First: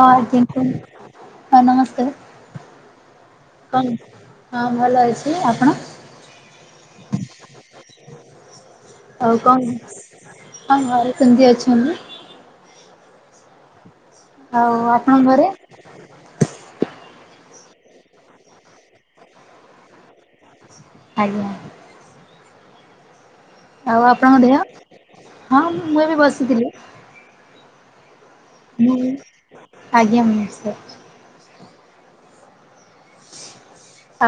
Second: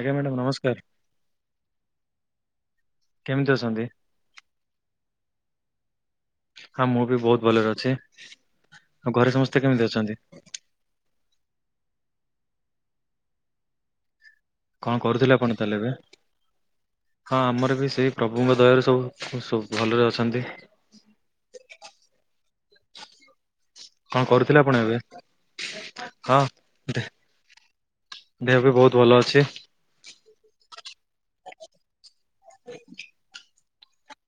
ଆଜ୍ଞା ମ୍ୟାଡ଼ାମ ନମସ୍କାର [inaudible] ହଁ ନମସ୍କାର। କେମିତି ଅଛନ୍ତି? କଣ ହଁ ଭଲ ଅଛି ଆପଣ? ହଁ ମୁଁ ବି ବହୁତ ଭଲରେ ଅଛି। ଆଉ ଘରେ ଆଉ କଣ ସମସ୍ତେ କେମିତି ଅଛନ୍ତି? ହଁ ଘରେ ସେମିତି ଅଛନ୍ତି। ଆଉ କଣ ଆପଣଙ୍କ କରୁଥିଲେ ଘରେ? ଆପଣ ତାହେଲେ ଏବେ? ହଁ ଆମର ବି ସେଇ ପ୍ରଭୁଙ୍କ ଦୟାରୁ ସବୁ ସବୁ ଭଲରେ ଅଛନ୍ତି। ଆଜ୍ଞା। ଆଉ କଣ ଆପଣଙ୍କ ଦେହ? କରୁଥିଲେ ଆପଣ ଏବେ? ହଁ ମୁଁ ଏବେ ହଁ ବସିଥିଲି ଦେ ଦେହ ବି ମୁଁ ବହୁତ ଭଲ ଅଛି। ଆଜ୍ଞା ନମସ୍କାର।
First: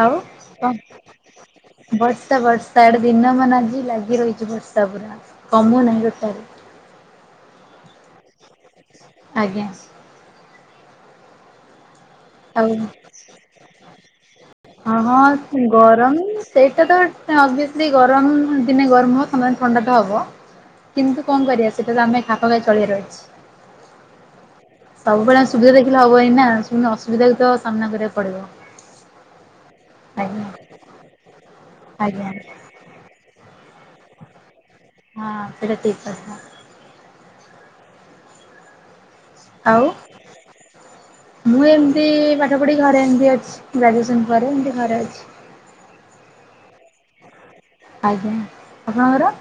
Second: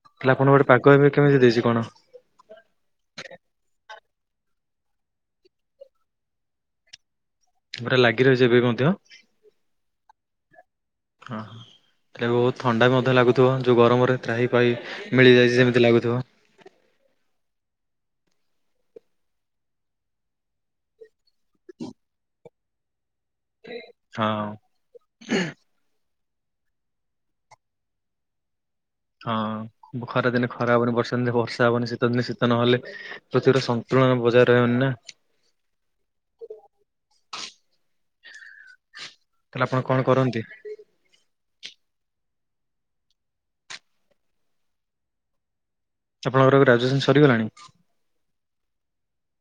ଆଉ ଆପଣଙ୍କ, ଗୋଟେ କଣ ପାଗ ଏବେ, କେମିତି ଦେଇଛି କଣ? ବର୍ଷା ବର୍ଷ- ତାଡ଼େ ଦିନ ମାନ ଆଜି ଲାଗି ରହିଛି ବର୍ଷା ପୁରା, କମୁ ନାହିଁ ଟୋଟାଲ୍। ପୁରା ଲାଗି ରହିଛି ଏବେ ମଧ୍ୟ? ଆଜ୍ଞା। ଅଁ ହ। ଏବେ ବହୁତ ଆଉ ଥଣ୍ଡା ବି ମଧ୍ୟ ଲାଗୁଥିବ, ଯୋଉ ଗରମରେ ତ୍ରାହି ପାହି ହଁ ମିଳିଯାଇଛି ହଁ ଯେମିତି ଗରମ ଲାଗୁଥିବ। ସେଇଟା ତ ଅଭିଅସଲି ଗରମ ଦିନେ ଗରମ ହବ, ସମାନ ଥଣ୍ଡା ତ ହବ କିନ୍ତୁ କଣ କରିବା, ସେଇଟା ତ ଆମେ ଖାପଖାଇ ଚଳିବାର ଅଛି। ହଁ ସବୁବେଳେ ସୁବିଧା ଦେଖିଲେ ହବ ନି ନା, ସ୍ପୁନ ଅସୁ - ସୁବିଧା କୁ ତ ସାମ୍ନା କରିବାକୁ ପଡ଼ିବ। ହଁ, ଖରାଦିନେ ଖରା ହବନି, ବର୍ଷାଦିନେ ବର୍ଷା ହବନି, ଶୀତ ଆଜ୍ଞା ଦିନ ଶୀତ ନହେଲେ ପୃଥିବୀର ସନ୍ତୁଳନ ବଜାଇ ରହିବନି ନା। ହଁ ସେଟା ଠିକ୍ କଥା। ତା, ହେଲେ ଆଉ ଆପଣ କଣ କରନ୍ତି? ମୁଁ ଏମିତି ପାଠ ପଢ଼ି ଘରେ ଏମିତି ଅଛି, ଗ୍ରାଜୁଏସନ୍ ପରେ ଏମିତି ଘରେ ଅଛି। ଆପଣଙ୍କର ଗ୍ରାଜୁଏସନ୍ ସରିଗଲାଣି? ଆଜ୍ଞା, ଆପଣଙ୍କର?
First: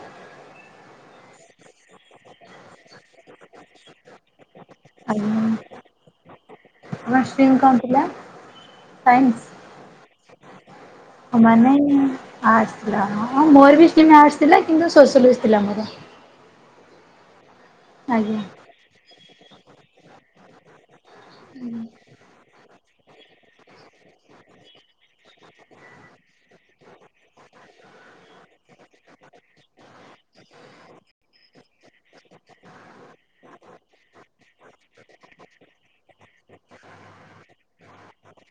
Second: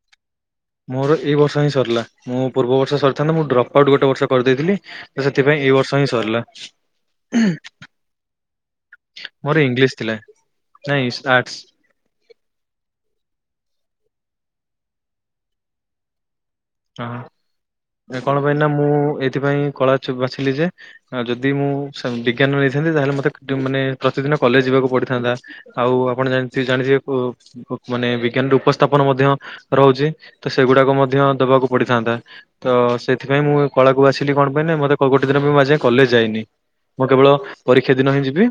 ମୋର ଏଇ ବର୍ଷ ହିଁ ସରିଲା। ମୁଁ ପୂର୍ବ ବର୍ଷ ସରିଥାନ୍ତା, ମୁଁ ଡ୍ରପ୍ ଆଉଟ୍ ଗୋଟେ ବର୍ଷ କରିଦେଇଥିଲି ତ, ସେଥିପାଇଁ ଏଇ ବର୍ଷ ହିଁ ସରିଲା। ତମର ଷ୍ଟ୍ରିମ୍ କଣ ଥିଲା? ସାଇନ୍ସ ମୋର ଇଂଲିଶ ଥିଲା, ନାଇଁ ଆର୍ଟସ୍। ମାନେ ଆର୍ଟସ୍ ଥିଲା। ହଁ, ମୋର ବି ଷ୍ଟ୍ରିମ୍ ଆର୍ଟସ ଥିଲା, କିନ୍ତୁ ସୋସିଓଲୋଜୀ ଥିଲା ମୋର। ହଁ, କଣ ଆଜ୍ଞା। ପାଇଁ ନା, ମୁଁ ଏଇଥିପାଇଁ କଳା ଚୁ ବାଛିଲି ଯେ ଆଉ ଯଦି ମୁଁ ସେମ୍ ବିଜ୍ଞାନ ନେଇଥାନ୍ତି, ତାହେଲେ ମତେ ମାନେ ପ୍ରତିଦିନ କଲେଜ ଯିବାକୁ ପଡିଥାନ୍ତା। ଆଉ ଆପଣ ଜାଣି- ଜାଣିଥିବେ କୋପ୍ ବୁକ୍ ମାନେ ବିଜ୍ଞାନର ଉପସ୍ଥାପନ ମଧ୍ୟ ରହୁଛି ତ, ସେଗୁଡାକ ମଧ୍ୟ ଦବାକୁ ପଡିଥାନ୍ତା, ତ ସେଥିପାଇଁ ମୁଁ କଳାକୁ ବାଛିଲି, କଣ ପାଇଁ ନା ମତେ ଗୋଟେ ଦିନ ପାଇଁ ମୁଁ ଆଜି ଯାଏଁ କଲେଜ ଯାଇନି। ମୁଁ କେବଳ ପରୀକ୍ଷା ଦିନ ହିଁ ଯିବି।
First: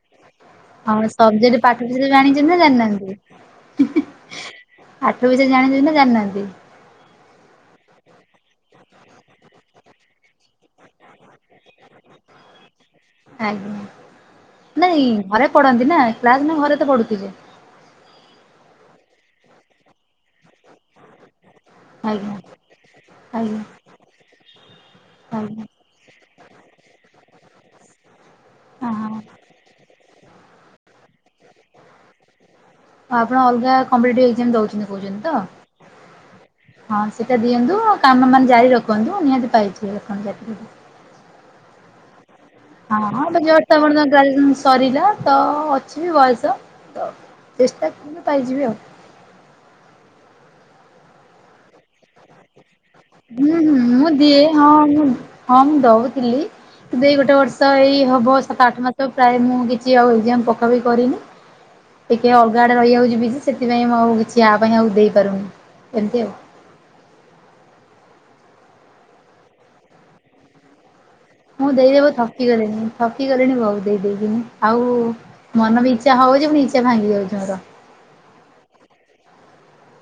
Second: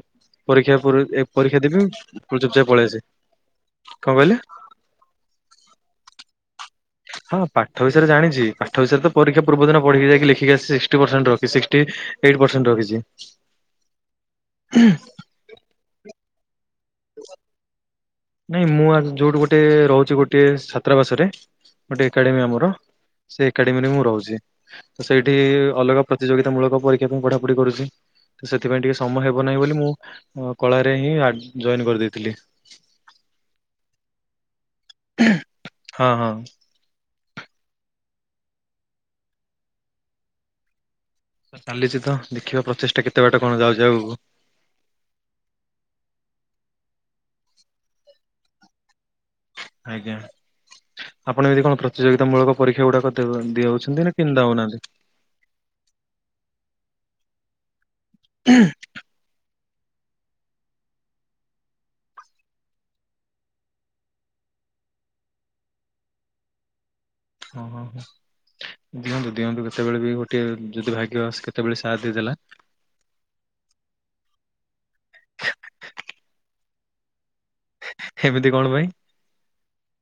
ପରୀକ୍ଷା ପୁରେ, ହଁ ଏ ସବଜେକ୍ଟ ପରୀକ୍ଷା ପାଠ ଦେବି ବିଷୟରେ ପୁଣି ଜାଣିଛନ୍ତି ଚୁପ୍ ନା ଚାପ୍ ପଳେଇ ଆସେ। ଜାଣିନାହାନ୍ତି କଣ କହିଲେ? ପାଠ ବିଷୟରେ ଜାଣିଛନ୍ତି ନା ଜାଣିନାହାଁନ୍ତି? ହଁ, ପାଠ ବିଷୟରେ ଜାଣିଛି। ପାଠ ବିଷୟରେ ତ ପରୀକ୍ଷା ପୂର୍ବଦିନ ପଢିକି ଯାଇି ଲେଖିକି ଆସିଛି, ସିକ୍ସଟି ପର୍ସେଣ୍ଟ ରଖିଛି। ସିକ୍ କ୍ଟି ଏଇଟ୍ ପର୍ସେଣ୍ଟ ରଖିଛି। ଆଜ୍ଞା ନାଇଁ ଘରେ ପଢନ୍ତି ନା, କ୍ଲାସ୍ ନା ଘରେ ତ ପଢୁଥିବେ? ନାଇଁ ମୁଁ ଆଜ୍ ଯୋଉଠି ଗୋଟେ ରହୁଛି, ଗୋଟେ ଛାତ୍ରାବାସରେ ଗୋଟେ ଆଜ୍ଞା ଏକାଡେମୀ ଆମର ସେ ଆଜ୍ଞା ଏକାଡେମୀରେ ମୁଁ ରହୁଛି। ତ ସେଇଠି ଆଜ୍ଞା ଅଲଗା ପ୍ରତିଯୋଗିତା ମୂଳକ ପରୀକ୍ଷା ପାଇଁ ପଢାପଢି କରୁଛି, ତ ସେଥିପାଇଁ ହଁ ଟିକେ ହଁ ଆଉ ସମୟ ହେବ ନାହିଁ ବୋଲି ମୁଁ ହଁ, କଳାରେ ହିଁ ଆଡ୍ ଜଏନ୍ କରିଦେଇଥିଲି। ଆପଣ ଅଲଗା କମ୍ପିଟେଟିଭ୍ ଏକ୍ଜାମ ଦଉଛନ୍ତି କହୁଛନ୍ତି ହଁ ହଁ ତ? ହଁ, ସେଇଟା ଦିଅନ୍ତୁ। ଆଉ କାମ ମାନେ ଜାରି ରଖନ୍ତୁ। ନିହାତି ପାଇଯି [unintelligible] ଚାଲିଛି ତ ଦେଖିବା ପ୍ର ହଁ, ଏବେ ତ ଜଷ୍ଟ ତ, ଆପଣ ତ ଗ୍ରାଜୁଏସନ୍ ସରିଲା। ତ-ଅ ଅଛି ବୟସ। ତ ଚେଷ୍ଟା କଲେ ପାଇଯିବେ ଆଉ। ଆଜ୍ଞା, ଆପଣ ଯଦି କଣ ପ୍ରତିଯୋଗିତା ମୂଳକ। ପରୀକ୍ଷା ଗୁଡାକ ଦେଉ ହୁଁ ହୁଁ ମୁଁ ଦେଉଛନ୍ତି ନା କେମ ଦିଏ ହଁ ଦେଉନାହାନ୍ତି। ମୁଁ ହଁ ମୁଁ ଦଉଥିଲି କିନ୍ତୁ ଏଇ ଗୋଟେ ବର୍ଷ ଏଇ ହବ ସାତ ଆଠ ମା ତ ପ୍ରାୟ ମୁଁ କିଛି ଆଉ ଏକ୍ଜାମ୍ ପକା ପକି କରିନି। ଟିକେ ଅଲଗା ଆଡ଼େ ରହିଯାଉଛିି ବିଜି ସେଥିପାଇଁ ମୁଁ ଆଉ କିଛି ୟା ପାଇଁ ଆଉ ଦେଇପାରୁନି ଏମିତି ଆଉ। ହଁ ହଁ ହଁ ଦିଅନ୍ତୁ ଦିଅନ୍ତୁ କେତେବେଳେ ବି ଗୋଟିଏ ଯଦି ଭାଗ୍ୟ ଆସ ମୁଁ ଦେଇ ଦେବ ଥକିଗଲିଣି। ଥକି ଗଲିଣି ବହୁତ ଦେଇ ଦେଇ କି ମୁଁ ଆଉ ମନ ବି ଇଚ୍ଛା ହଉଛି ପୁଣି ଇଚ୍ଛା ଭାଙ୍ଗି ଯାଉଛି ମୋର। ଏମିତି କଣ ପାଇଁ?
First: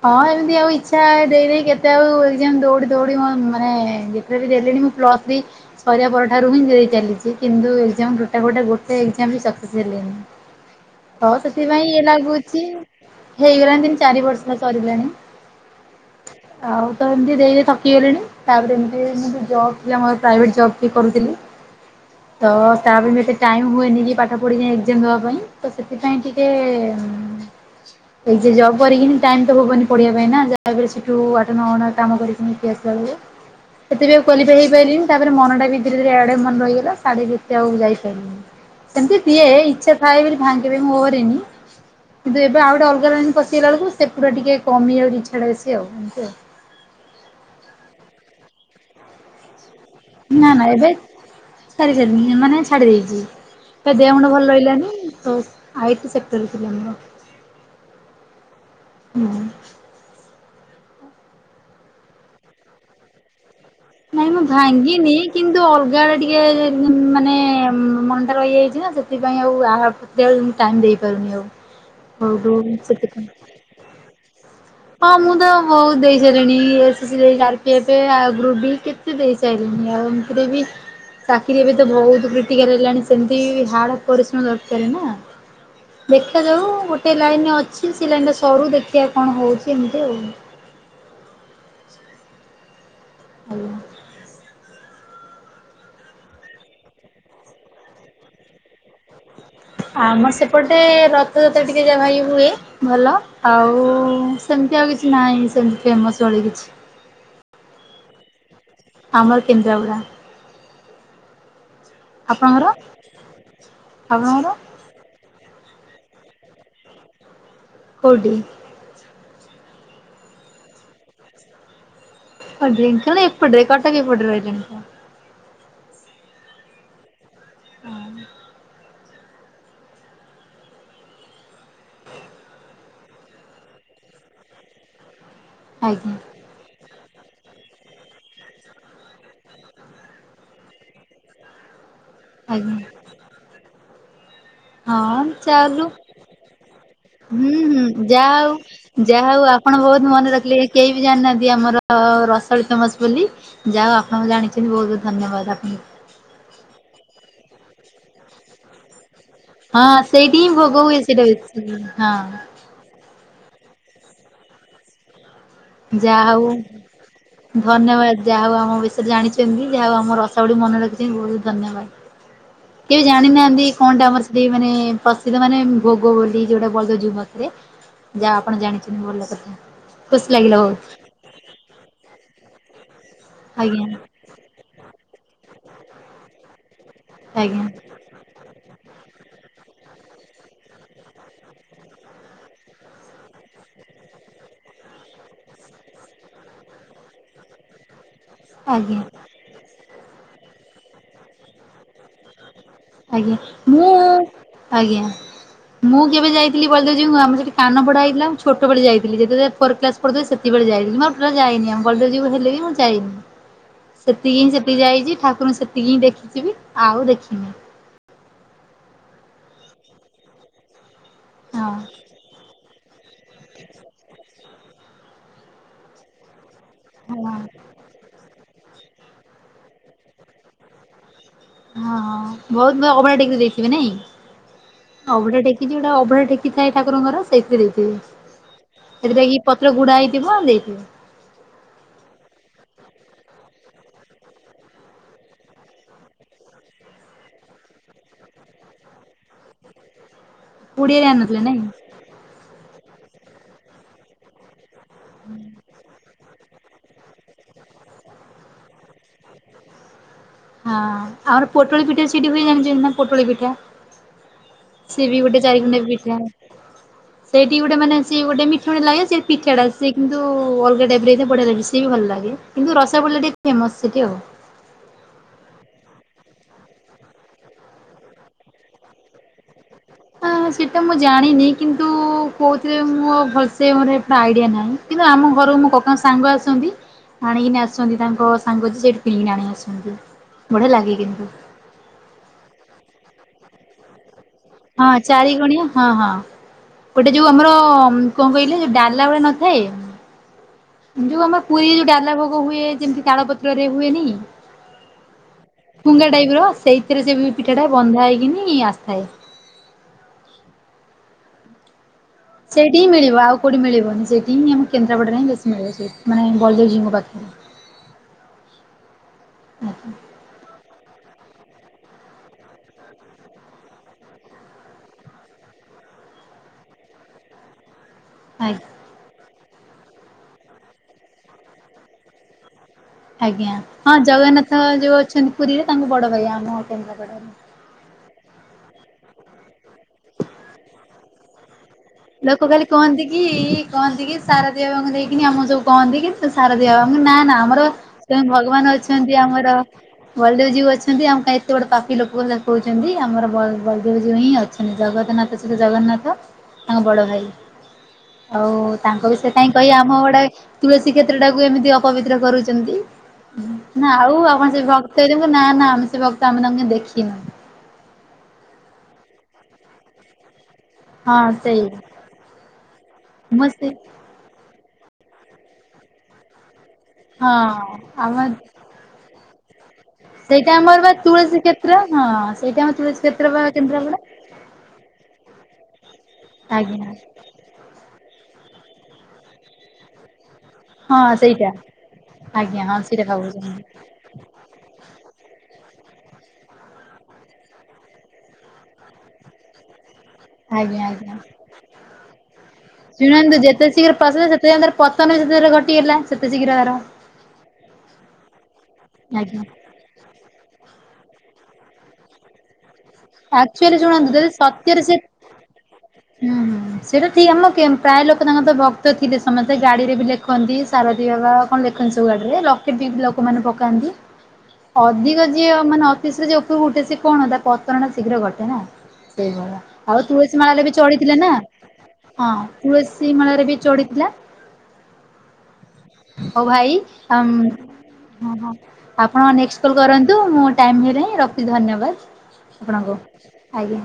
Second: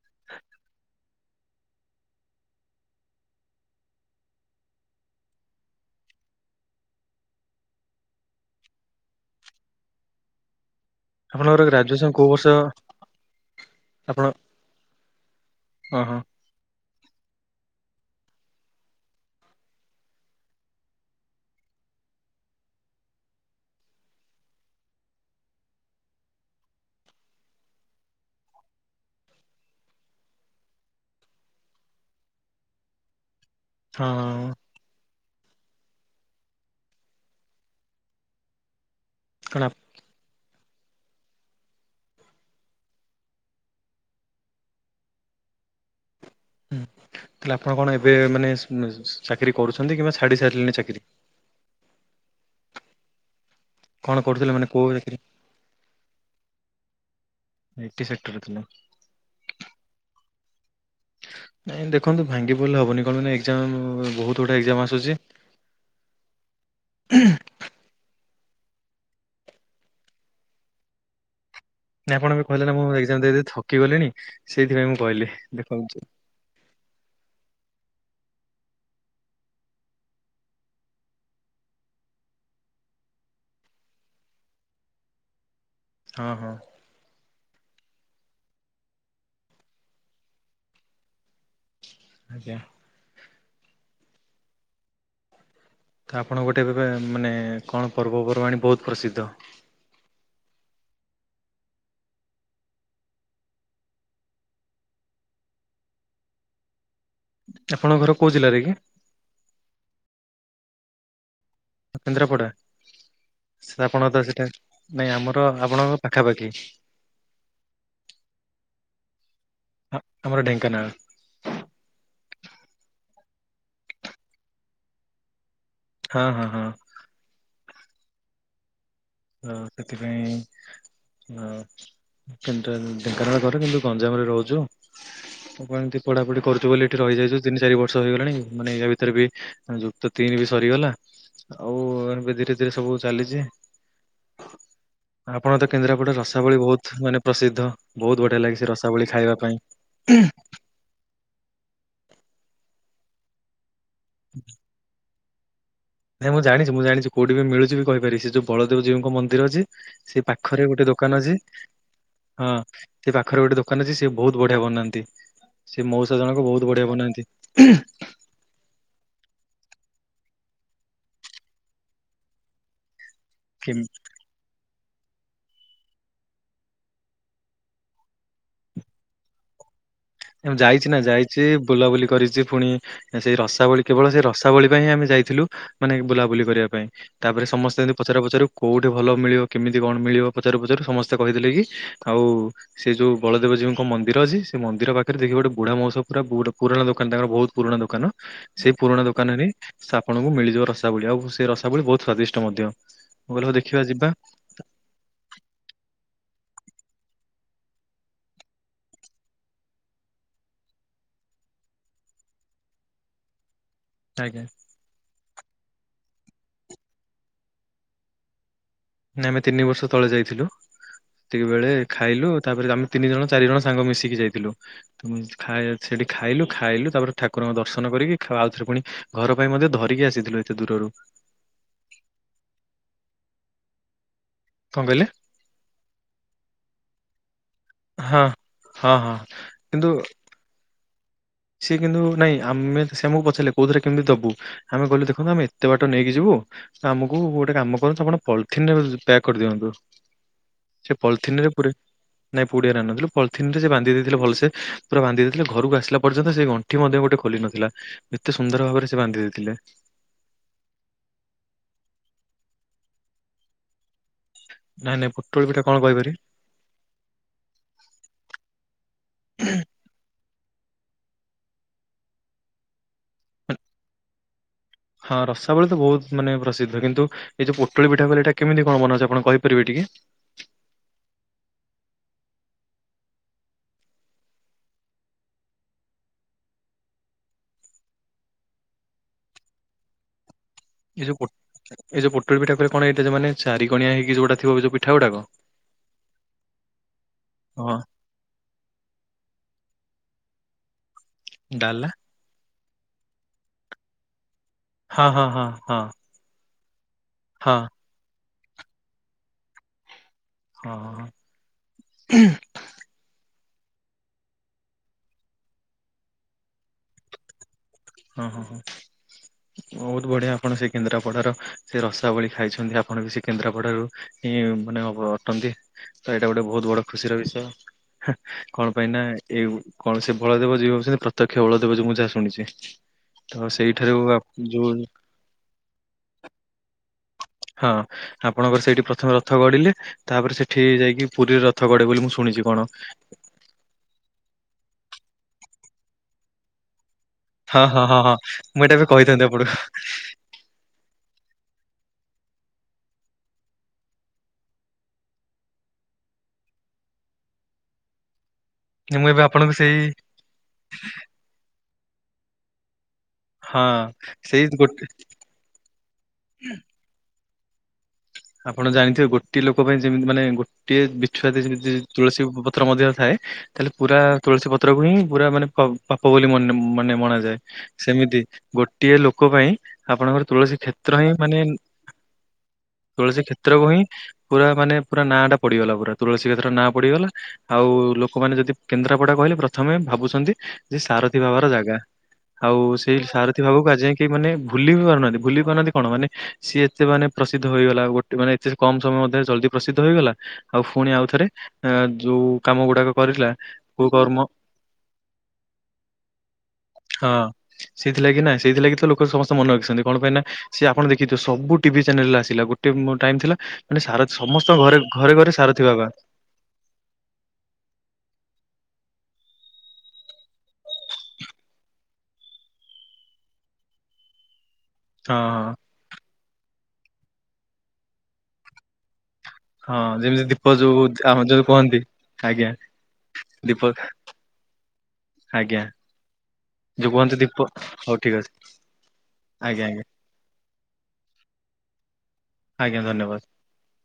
ହଁ ଏମିତି ଆଉ ଇଚ୍ଛା ଦେଇ ଦେଇ କେତେ ଆଉ ଏକ୍ଜାମ୍ ଦୌଡ଼ି ଦୌଡ଼ି ମୁଁ ମାନେ ରେ ବି ଦେଲିଣି ମୁଁ ପ୍ଲସ ଥ୍ରି। ସରିବା ପରଠାରୁ ହିଁ ଦେଇ ଚାଲିଛି। କିନ୍ତୁ ଏକ୍ଜାମ୍ ଗୋଟା ଗୋଟା ଗୋଟେ ଏକ୍ଜାମ ବି ସକ୍ସେସ୍ ହେଲିନି। ହଁ ଆପଣଙ୍କର ସେଥିପାଇଁ ଇଏ ଗ୍ରାଜୁଏସନ କୋଉ ବର୍ଷ ଲାଗୁଛି ହେଇଗଲାଣି ତିନ ଚାରି ଆପଣ ବ ସରିଲାଣି। ଓହୋ ଆଉ ତ ଏମିତି ଦେଇ ଦେଇ ଥକି ଗଲିଣି ତାପରେ ଏମିତି ମୁଁ ବି ଜବ୍ ଆମର ପ୍ରାଇଭେଟ ଜବ୍ ବି କରୁଥିଲି। ତ ତା ପାଇଁ ବି ଏତେ ଟାଇମ୍ ହୁଏନି କି ପାଠ ପଢ଼ିକି ଏକ୍ଜାମ ଦେବା ପାଇଁ ତ ସେଥିପାଇଁ ଟିକେ ଉଁ। ଏଇ ଯେ ଜବ୍ କରିକି ଟାଇମ୍ ତ ହବନି ପଢ଼ିବା ପାଇଁ ନା ଯାହା ବି ସେଠୁ ଆଠ ନଅ ଘଣ୍ଟା କାମ କରିକି [unintelligible] ଆସିଲା ବେଳକୁ। ହଁ ସେଥିରେ ବି ଆଉ ହଁ କ୍ୱାଲିଫାଏ ହେଇପାରିଲିନି ତାପରେ ମନ ଟା ବି ଧୀରେ ଧୀରେ ଆଡ଼େ ମନ ରହିଗଲା ସିଆଡ଼େ ବି ଏତେ ଆଉ ଯାଇପାରିଲିନି। ସେମିତି ଦିଏ କଣ ଇଚ୍ଛା [unintelligible] ଭାଙ୍ଗିବି ମୁଁ ଓହରିନି କିନ୍ତୁ ଏବେ ଆଉ ଗୋଟେ ଅଲଗା ଲାଇନ୍ ପସିଗଲା ବେଳକୁ। ସେ ପୁରା ଟିକେ କମି ଯାଉଛି ଇଚ୍ଛା ଟା ବେଶୀ ଆଉ ଏମିତି ଆଉ। ହୁଁ ତାହଲେ ଆପଣ କଣ ଏବେ ମାନେ ଉଁ [unintelligible] ଚାକିରି କରୁଛନ୍ତି କିମ୍ବା ଛାଡ଼ି ସାରିଲେଣି ଚାକିରି? ଛାଡ଼ି ସାରିଲିଣି ମାନେ ଛାଡ଼ି ଦେଇଛି। ତା ଦେହ କଣ ମୁୁଣ୍ଡ ଭଲ କରୁଥିଲେ ମାନେ କୋଉ ରହିଲାନି ଚାକିରି? ତ ଆଇ ଟି ସେକ୍ଟରରେ ଥିଲା ମୋର। ଆଇ ଟି ସେକ୍ଟରରେ ଥିଲା। ହୁଁ। ନାଇଁ ଦେଖନ୍ତୁ ଭାଙ୍ଗି ପଡ଼ିଲେ ହବନି କଣ ମାନେ ଏକ୍ଜାମ୍। ନାଇଁ ମୁଁ ଭାଙ୍ଗିନି କିନ୍ତୁ ଅଲଗା ଆଡ଼େ ଟିକେ ମୁଁ ମାନେ ଉଁ ମନଟା ରହିଯାଇ ଚି ନା ସେଥିପାଇଁ ଆଉ ଆ ହା ଏତେ ଆଡୁ ଟାଇମ ଦେଇପାରୁନି ଆଉ। ନାଇଁ ଆପଣ ଏବେ ହଉଠୁ କହିଲେ ନା ମୁଁ ଏକ୍ଜାମ୍ ସେଥିପାଇଁ ଦେଇ ଦେଇ ଥକିଗଲିଣିି ସେଇଥିପାଇଁ ମୁଁ ହଁ କହିଲି ତ ଦେଖ [unintelligible] [unintelligible] ଏସ୍ ଏସ୍ ସି ରେ ଏଇ ଆର ପି ଏଫ୍ ଆଗରୁ ବି କେତେ ଦେଇ ସାଇଲିଣି ଆଉ ଏମିତିରେ ବି। ଚାକିରି ଏବେ ତ ବହୁତ କ୍ରିଟିକାଲ ହେଲାଣି ସେମିତି ହାର୍ଡ ପରିଶ୍ରମ ଦରକାର ନା। ହଁ ଦେଖା ହଁ ଯାଉ ଗୋଟେ ଲାଇନ ଅଛି ସେ ଲାଇନ୍ ଟା ସରୁ ଦେଖିବା କଣ ହଉଛି ଏମିତି ଆଉ। ଆଜ୍ଞା। ଆଜ୍ଞା। ତ ଆପଣଙ୍କ ପଟେ ଏବେ ଏବେ ଉଁ ମାନେ କଣ ପର୍ବପର୍ବାଣୀ ବହୁତ ପ୍ରସିଦ୍ଧ? ଆମର ସେପଟେ ରଥଯାତ୍ରା ଟିକେ ଯାହା ଭାଈ ହୁଏ। ଭଲ ଆଉ ସେମିତି ଆଉ କିଛି ନାହିଁ ସେମିତି ଫେମସ୍ ଭଳି କିଛି। ଆପଣଙ୍କ ଘର କୋଉ ଜିଲ୍ଲାରେ କି? ଆମର କେନ୍ଦ୍ରାପଡ଼ା। କେନ୍ଦ୍ରାପଡ଼ା ଆପଣଙ୍କର ସେ ଆପଣଙ୍କ ତ ଆପଣଙ୍କର ସେଟା ନାଇଁ ଆମର ଆପଣଙ୍କ ପାଖାପାଖି। କୋଉଠି? ହଁ ଆମର ଢେଙ୍କାନାଳ। ଅ ଢେଙ୍କାନାଳ ଏପଟେ କଟକ ଏପଟରେ ରହିଲାଣି ତ। ହଁ ହଁ ହଁ ତ ସେଥିପାଇଁ ହଁ କିନ୍ତୁ ଢେଙ୍କାନାଳ ଘର କିନ୍ତୁ ଗଞ୍ଜାମରେ ରହୁଛୁ। ହଁ ଏମିତି ଆଜ୍ଞା ପଢ଼ାପଢ଼ି କରୁଛୁ ବୋଲି ଏଠି ରହିଯାଇଛୁ। ତିନି ଚାରି ବର୍ଷ ହେଇଗଲାଣି ମାନେ ୟା ଭିତରେ ବି ଯୁକ୍ତ ତିନି ବି ସରିଗଲା। ଆଉ ଏବେ ଧୀରେ ଧୀରେ ଆଜ୍ଞା ସବୁ ଚାଲିଛି। ହଁ ଆପଣ ତ ଚାଲୁ କେନ୍ଦ୍ରାପଡ଼ା ରସାବଳି ବହୁତ ମାନେ ଉଁ ପ୍ରସିଦ୍ଧ ହୁଁ ବହୁତ ଯା ବଢିଆ ହଉ ଲାଗେ ସେ ରସାବଳି ଯାହା ଖାଇବା ହଉ ଆ ପାଇଁ ପଣ ବହୁତ ମନେ ରକିଏ କେହି ବି ଜାଣିନାହାନ୍ତି ଆମର ରସଲ୍ ଫେମସ୍ ବୋଲି ଯାହା ଆପଣ ଜାଣିଚନ୍ତି ବଉତୁ ଧନ୍ୟବାଦ ଆପଣଙ୍କୁ। ନାଇଁ ମୁଁ ଜଣିଚ଼ି ମୁଁ ଜାଣିଚ଼ି କଉଠି ବି ମିଳୁଚ଼ି ବି କହିପାରି ସେ ଯୋଉ ବଳଦେବଜୀଉଙ୍କ ମନ୍ଦି ନ୍ଦିର ଅଛି ହଁ ସେ ସେଇଠି ହିଁ ପାଖରେ ଭୋଗ ଗୋଟେ ହୁଏ ଦୋକାନ ସେଇଟା ଅଛି, ବେଶୀ ହଁ। ସେ ପାଖରେ ଗୋଟେ ଦୋକାନ ଅଛି ସେ ବହୁତୁ ବଢିଆ ବନାନ୍ତି। ସେ ମଉସା ଯାହା ଜଣକ ହଉ ବହୁତ ବଢିଆ ବନାନ୍ତି। ଧନ୍ୟବାଦ ଯାହା ହଉ ଆମ ବିଷୟରେ ଜାଣିଚନ୍ତି ଯାହା ହଉ ଆମ ରସାବଳି କୁ ମନେ ରଖିଚ଼ନ୍ତି ବହୁତୁ ଧନ୍ୟବାଦ। କେଇ ଜାଣିନାହାନ୍ତି କଣଟା ଆମର ସେ ସେଦି ମାନେ ପ୍ରସିଦ୍ଧ ମାନେ ଭୋଗ ବୋଲି ଯୋଉଟା ବଳଦେବଜୀଉ ପାଖରେ ଯା ଆପଣ ଜାଣିଚ଼ନ୍ତି ଭଲ କଥା। ଖୁସି ଲାଗିଲା ବହୁତ ଯାଇଛି ନା ଯାଇଛି ବୁଲାବୁଲି କରିଚ଼ି ଫୁଣି ସେଇ ରସାବଳି ଆଜ୍ଞା କେବଳ ସେ ରସା ଥାବଳି ପାଇଁ ଆମେ ଯାଇଥିଲୁ ମାନେ ବୁଲାବୁଲି କରିବା ପାଇଁ। ତାପରେ ଆଜ୍ଞା ସମସ୍ତେ ପଚାରୁ ପଚାରୁ କୋଉଠି ଭଲ ମିଳିବ କେମିତି କଣ ମିଳିବ ପଚାରୁ ପଚାରୁ ସମସ୍ତେ କହିଦେଲେ କି ଆଉ ସେ ଯୋଉ ବଳଦେବଜୀଉଙ୍କ ମନ୍ଦିର ଅଛି ସେ ମନ୍ଦିର ପାଖ୍ ରେ ଦେଖିବ ଗୋଟେ ବୁଢା ମଉସ ପୁରା ବୁଢ ପୁରଣା ଦୋକାନ ତାଙ୍କର ବହୁତ ପୁରୁଣା ଦୋକାନ ସେ ଆଜ୍ଞା। ପୁରୁଣା ଦୋକାନରେ ସ ଆପଣଙ୍କୁ ମିଳିଯିବ ରସାବଳି ଆଉ ସେ ରସାବଳି ବହୁତ୍ ସ୍ଵାଦିଷ୍ଟ ମଧ୍ୟ। ମୁଁ ଆଜ୍ଞା କହିଲି ହଉ ଦେଖିବା ମୁଁ ଯିବା ଆଜ୍ଞା। ମୁଁ କେବେ ଯାଇଥିଲି ବଳଦେବଜୀଉ ଆମ ସେଠି କାନ ଫୋଡା ହେଇଥିଲା ଛୋଟବେଳେ ଯଇଥିଲି ଯେତେବେଳେ ଫୋର୍ କ୍ଲାସ୍ ପରୁଥିଲି ସେତିକିବେଳେ ଯାଇ [unintelligible] ମୁଁ ପରେ ଯାଇନି ଆଉ ବଳଦେବଜୀଉ ହେଲେ ବି ମୁଁ ଯାଇନି। ସେତିକି ଆଜ୍ଞା ହିଁ ସେତିକି ଯାଇଚ଼ି ଠାକୁରଙ୍କୁ ସେତିକି ହିଁ ଦେଖିଚିବି ଆଉ ଦେଖିନି। ନା ଆମେ ତିନି ବର୍ଷ ତଳେ ଯାଇଥିଲୁ ତିକି ବେଳେ ହଁ। ଖାଇଲୁ ତାପରେ ଆମେ ତିନି ଜଣ, ଚାରି ଜଣ ସାଙ୍ଗ ମିଶିକି ଯାଇଥିଲୁ ତ ଖାଇ ସେଠି ଖାଇଲୁ ଖାଇଲୁ ତାପରେ ହଁ ଠାକୁରଙ୍କ ଦର୍ଶନ କରିକି ଖା ଆଉଥରେ ପୁଣି ଘର ପାଇଁ ମଧ୍ୟ ଧରିକି ଆସିଥିଲୁ ଏତେ ଦୂରରୁ। ହଁ ବହୁତୁ [unintelligible] ଅଭଡା ଟେକି ଦେଇଥିବେ ନାଇଁ କଣ କହିଲେ ଅଭଡା ଟେକ୍ କିଚି ଗୋଟେ ଅଭଡ଼ା ଟେକିଥାଏ ଠାକୁରଙ୍କ ସେଥିରେ [unintelligible] ହଁ ହଁ ହଁ। ସେଥିରେଗି ପତ୍ର କିନ୍ତୁ ଗୁଡା ହେଇଥିବ ଦେଇଥିବ। ସିଏ କିନ୍ତୁ ନାଇଁ ଆମେ ସେ ଆମକୁ ପଚାରିଲେ କୋଉଥିରେ କେମିତି ଦବୁ? ଆମେ କହିଲୁ ଦେଖନ୍ତୁ ଆମେ ଏତେ ବାଟ ନେଇକି ଯିବୁ ଆମକୁ ଗୋଟେ କାମ କରନ୍ତୁ ଆପଣ ପଲିଥିନରେ ପ୍ୟାକ୍ କରିଦିଅନ୍ତୁ। ସେ ପୁଡିଆରେ ଆଣିନଥିଲେ ପଲିଥିନରେ ନାଇଁ? ପୁରେ ନାଇଁ ପୁଡିଆରେ ଆଣିନଥିଲୁ ପଲିଥିନ ରେ ସେ ବାନ୍ଧି ଦେଇଥିଲେ ଭଲସେ ପୁରା ବାନ୍ଧି ଦେଇଥିଲେ ଘରକୁ ଆସିଲା ପର୍ଯ୍ୟନ୍ତ ସେ ଗଣ୍ଠି ମଧ୍ୟ ଗୋଟେ ଖୋଲି ନଥିଲା ଏତେ ସୁନ୍ଦର ଭାବରେ ସେ ବାନ୍ଧି ଦେଇଥିଲେ। ହଁ ଆମର ପୋଟଳି ପିଠା ସେଠି ହୁଏ ଜାଣିଚ଼ନ୍ତି ନା ପୋଟଳି ପିଠା? ନାଇଁ ସେ ନାଇଁ ବି ଗୋଟେ ପୋଟଳ କଣ ଚାରିଖଣ୍ଡିଆ କହିପାରିବେ? ପିଠା। ସେଇଠି ଗୋଟେ ମାନେ ସିଏ ଗୋଟେ ମିଠା ମିଠା ଲାଗେ ସେ ପିଠାଟା ସେ କିନ୍ତୁ ଅଲଗା ଟାଇପ୍ ରେ ଏ ବଢିଆ ଲାଗେ ସେବି ଭଲ ଲାଗେ। କିନ୍ତୁ ରସାବଳିଟା ଟିକେ ଫେମସ୍ ସେଠି ଆଉ। ହଁ ରସାବଳୀ ତ ବହୁତ ମାନେ ପ୍ରସିଦ୍ଧ କିନ୍ତୁ ଏ ଯୋଉ ପୋଟଳି ପିଠା କହିଲେ ଏଟା କେମତି କଣ ବନାଯାଏ ଆପଣ କହିପାରିବେ ଟିକେ? ଅଁ ସେଟା ମୁଁ ଜାଣିନି କିନ୍ତୁ କଉଥିରେ ମୁଁ ଆଉ ଭଲସେ ମୋର ଏ ଆଇଡିଆ ନାହିଁ। କିନ୍ତୁ ଆମ ଘରକୁ ମୋ କକାଙ୍କ ସାଙ୍ଗ ଆସନ୍ତି ଆଣିକିନି ଆସନ୍ତି ତାଙ୍କ ସାଙ୍ଗ ଯେ କିଣି ଆଣି ଆସନ୍ତି। ବଢିଆ ଲାଗେ ଏ ଯୋଉ କିନ୍ତୁ ପୋ ଏ ଯୋଉ ପୋଟଳି ପିଠା କଲେ କଣ ଏଇଟା ମାନେ ଚାରି କଣିଆ ହେଇକି ଯୋଉଟା ଥିବ ଯୋଉ ହଁ ପିଠା ଗୁଡାକ? ଚାରିକଣିଆ ହଁ ହଁ ଗୋଟେ ଯୋଉ ଆମର ହଁ କଣ କହିଲେ ଯୋଉ ଡାଲା ଗୁଡା ନଥାଏ ଯୋଉ ଆମ ପୁରୀରେ ଯୋଉ ଡାଲା ଭୋଗ ହୁଏ ଯେମିତି ତାଳପତ୍ରରେ ହୁଏନି? ହଁ ହଁ ହଁ ହଁ। ଆ ଟାଇପି ର ସେଇଥିରେ ସେ ହଁ ପିଠାଟା ବନଢା ହେଇକିନି ଆସଥାଏ। ହଁ, ହଁ, ହଁ ହୁଁ ହୁ। ସେଇଠି ହିଁ ମିିଳିବ ଆଉ କୋଉଠି ଠିଳିବନି। ସେଇଠି ହିଁ ଆମ କେନ୍ଦ୍ରାପଡ଼ାରେ ହିଁ ବେଶି ମିଳିବ ସେଇଠି ମାନେ ବଳଦେବଜୀଙ୍କଙ୍କ ପାଖରେ। ହଁ, ହଁ, ହଁ। ଆଜ୍ଞା ବହୁତ ବଢ଼ିଆ ଆପଣ ସେ କେନ୍ଦ୍ରାପଡ଼ାର ସେ ରସାବଳି ଖାଇଛନ୍ତି ଆପଣ ବି ସେ କେନ୍ଦ୍ରାପଡ଼ାରୁ ଏହିଁ ମାନେ ଅଟନ୍ତି ତ ଏଇଟା ଗୋଟେ ବହୁତ ବଡ଼ ଖୁସିର ବିଷୟ। କଣ ପାଇଁ ନା ଏ କୌଣସି ବଳଦବଜୀଉ ବିଷୟରେ ପ୍ରତ୍ୟକ୍ଷ ବଳଦବ ମୁଁ ଯାହା ଶୁଣିଛି। ତ ଆଜ୍ଞା। ହଁ ସେଇଠାରୁ ଆ- ଜଗନ୍ନାଥ ଯୋଉ ଅଛନ୍ତି ପୁରୀରେ ତାଙ୍କୁ ବଡ଼ ଭାଇ ଆମ କେନ୍ଦ୍ରାପଡ଼ାରେ ହଁ ଆପଣଙ୍କର ସେଇଠି ପ୍ରଥମେ ରଥ ଗଡ଼ିଲେ ତାପରେ ସେଠି ଯାଇକି ପୁରୀରେ ରଥ ଗଡେ ବୋଲି ମୁଁ ଶୁଣିଛି ଲୋକ କଣ। ଖାଲି କହନ୍ତି କି କହନ୍ତି କି ସାରଦିଆ ବାବୁଙ୍କୁ ଦେଇକି ଆମ ଯ କହନ୍ତି କି ସାରଦିଆ ବାବୁ ଙ୍କୁ ନା ନା। ହଁ ଆମର ହଁ ହଁ ହଁ ସେ ମୁଁ ଭଗବାନ୍ ଏଇଟା ଏବେ ଅଛନ୍ତି କହିଥାନ୍ତି ଆମର। ଆପଣଙ୍କୁ ବଳଦେବଜୀଉ ଅଛନ୍ତି। ଆମ କୁ ଏତେ ବଡ଼ ପାପି ଲୋକ ବୋଲି କହୁଛନ୍ତି ଆମର ବଳଦେବ ଜ୍ଵାଇଁ ହିଁ ଜଗନ୍ନାଥ ସେ ଜଗନ୍ନାଥ ତାଙ୍କ ବଡ଼ ଭାଇ। ଆଉ ମୁଁ ତାଙ୍କ ଏବେ ବିଷୟରେ କାହିଁ ଆପଣଙ୍କୁ ସେଇ କହିବା। ଆମ ଗୁଡ଼େ ତୁଳସୀ କ୍ଷେତ୍ର ଟାକୁ ଏମିତି ଅପବିତ୍ର କରୁଛନ୍ତି। ହଁ ନା ଆଉ ସେଇ ଆପଣ ସେ ଗୋଟେ ଭକ୍ତ ହେଇଚି ନା ନା ଆମେ ସେ ଭକ୍ତ ଆମେ ତାଙ୍କୁ ଦେଖିନୁ ଆପଣ ଜାଣିଥିବେ ଗୋଟେ ଲୋକ ପାଇଁ ଯେମିତି ମାନେ ଗୋ ଟିକିଏ ହଁ ବିଛୁଆତି ସେଇ ଯଦି ତୁଳସୀ ପତ୍ର ମଧ୍ୟ ଥାଏ ମୁଁ ସେ ତାହେଲେ ପୁରା ତୁଳସୀ ପତ୍ରକୁ ହିଁ ପୁରା ମାନେ ପାପ ପାପ ବୋଲି ମନେ ହଁ ମନାଯାଏ। ଆମ ସେମିତି ଗୋଟି ଗୋଟିଏ ଲୋକ ପାଇଁ ଆପଣଙ୍କର ସେଇଟା ତୁଳସୀ ଆମର ବା କ୍ଷେତ୍ର ହିଁ ତୁଳସୀ ମାନେ କ୍ଷେତ୍ର ହଁ ସେଇଟା ଆମର ତୁଳସୀ। ତୁଳସୀ କ୍ଷେତ୍ର ବା କ୍ଷେତ୍ରକୁ ହିଁ କେନ୍ଦ୍ରାପଡା। ପୁରା ମାନେ ପୁରା ନାଁ ଟା ପଡ଼ିଗଲା ପୁରା ତୁଳସୀ କ୍ଷେତ୍ରର ନାଁ ଆଜ୍ଞା ପଡ଼ିଗଲା। ଆଉ ଲୋକମାନେ ଯଦି କେନ୍ଦ୍ରାପଡ଼ା କହିଲେ ପ୍ରଥମେ ଭାବୁଛନ୍ତି ସେ ହଁ ସାରଥିୀ ବାବାର ସେଇଟା ଜାଗା। ଆଉ ଆଜ୍ଞା ହଁ ସେଇ ସେଇଟା ସାରଥିୀ ଭାବୁଛନ୍ତି ବାବାକୁ ଆଜି ଯାଏ କେ ସେ ମାନେ ଭୁଲି ବି ପାରୁନାହାନ୍ତି ଭୁଲି ପାରୁନାହାନ୍ତି କଣ ମାନେ ସିଏ ଏତେ ମାନେ ପ୍ରସିଦ୍ଧ। ପ୍ରସିଦ୍ଧ ହୋଇଗଲା ଗୋଟେ ମାନେ ଏତେ କମ୍‌ସମୟ ମଧ୍ୟରେ ଜଲ୍‌ଦି ପ୍ରସିଦ୍ଧ ହୋଇଗଲା। ଆଉ ଆଜ୍ଞା ପୁଣି ଆଉ ଆଜ୍ଞା। ଥରେ ଯୋ--ଉ କାମ ଗୁଡ଼ାକ କରିଥିଲା କ ସେ ତର ପତନ ସେତେ ଘଟିଯାଇଥିଲା ସେତେ ଶୀଘ୍ର ଆର। ହଁ ସେଥିଲାଗି ନା ସେଇଥିଲାଗି ତ ଲୋକ ସମସ୍ତେ ଆଜ୍ଞା ମନେ ରଖିଛନ୍ତି କଣ ପାଇଁ ନା ସେ ଆପଣ ଦେଖିଥିବେ ସବୁଟିଭି ଚ୍ୟାନେଲ୍‌ ରେ ଆସିଲା। ଟେ ମ ଟାଇମ୍‌ ଥିଲା ଆକ୍ଚୁଆଲି ମାନେ ଶୁଣନ୍ତୁ ସାରଥୀ ଯଦି ସମସ୍ତଙ୍କ ଘରେ ସତ୍ୟରେ ସେ ଘରେ ଘରେ ସାରଥୀ ବାବା। ହୁଁ ହୁଁ ସେଇଟା ଠିକ୍ ଆମ ପ୍ରାୟ ଲୋକ ତାଙ୍କର ତ ଭକ୍ତ ଥିଲେ ସମସ୍ତେ ଗାଡ଼ିରେ ବି ଲେଖନ୍ତି। ସାରଥୀ ବାବା କଣ ଲେଖନ୍ତି ସବୁ ଗାଡ଼ିରେ। ଲକେଟ୍ ଲକେଟ୍ ବି ଚିନାବାଦାମ ରେ ପକାନ୍ତି। ହଁ ଅଧିକ ଯିଏ ମାନେ ଅଫିସ୍‌ରେ ଯିଏ ଉପରକୁ ଉଠେ ସେ କଣ ତା ପତନ ଟା ଶୀଘ୍ର ଘଟେ ନା। ସେଇ ପରା ହଁ ହଁ ଆଉ ଯେମିତି ତୁଳସୀ ଦୀପ ମଳାଲେ ବି ଯୋଉ ଚଢ଼ିଥିଲେ ଆମ ନାଁ ଯୋଉ କୁହନ୍ତି ହଁ ଆଜ୍ଞା ତୁଳସୀ ମଳାରେ ବି ଦୀପ ଚଢ଼ିଥିଲା। ହଁ ଆଜ୍ଞା। ହଉ ଭାଇ ଯୋଉ ଆଉ କୁହନ୍ତି ଆଁମ୍ ଦୀପ ହଉ ଠିକ ଅଛି ଓହୋ ଆପଣ ନେଷ୍ଟ ଆଜ୍ଞା କଲ୍‌ ଆଜ୍ଞା କର। ତୁ ମୁଁ ଟାଇମ୍ ରେ ହିଁ ରଖି ଧନ୍ୟବାଦ ଆଜ୍ଞା ଆପଣଙ୍କୁ ଧନ୍ୟବାଦ। ଆଜ୍ଞା।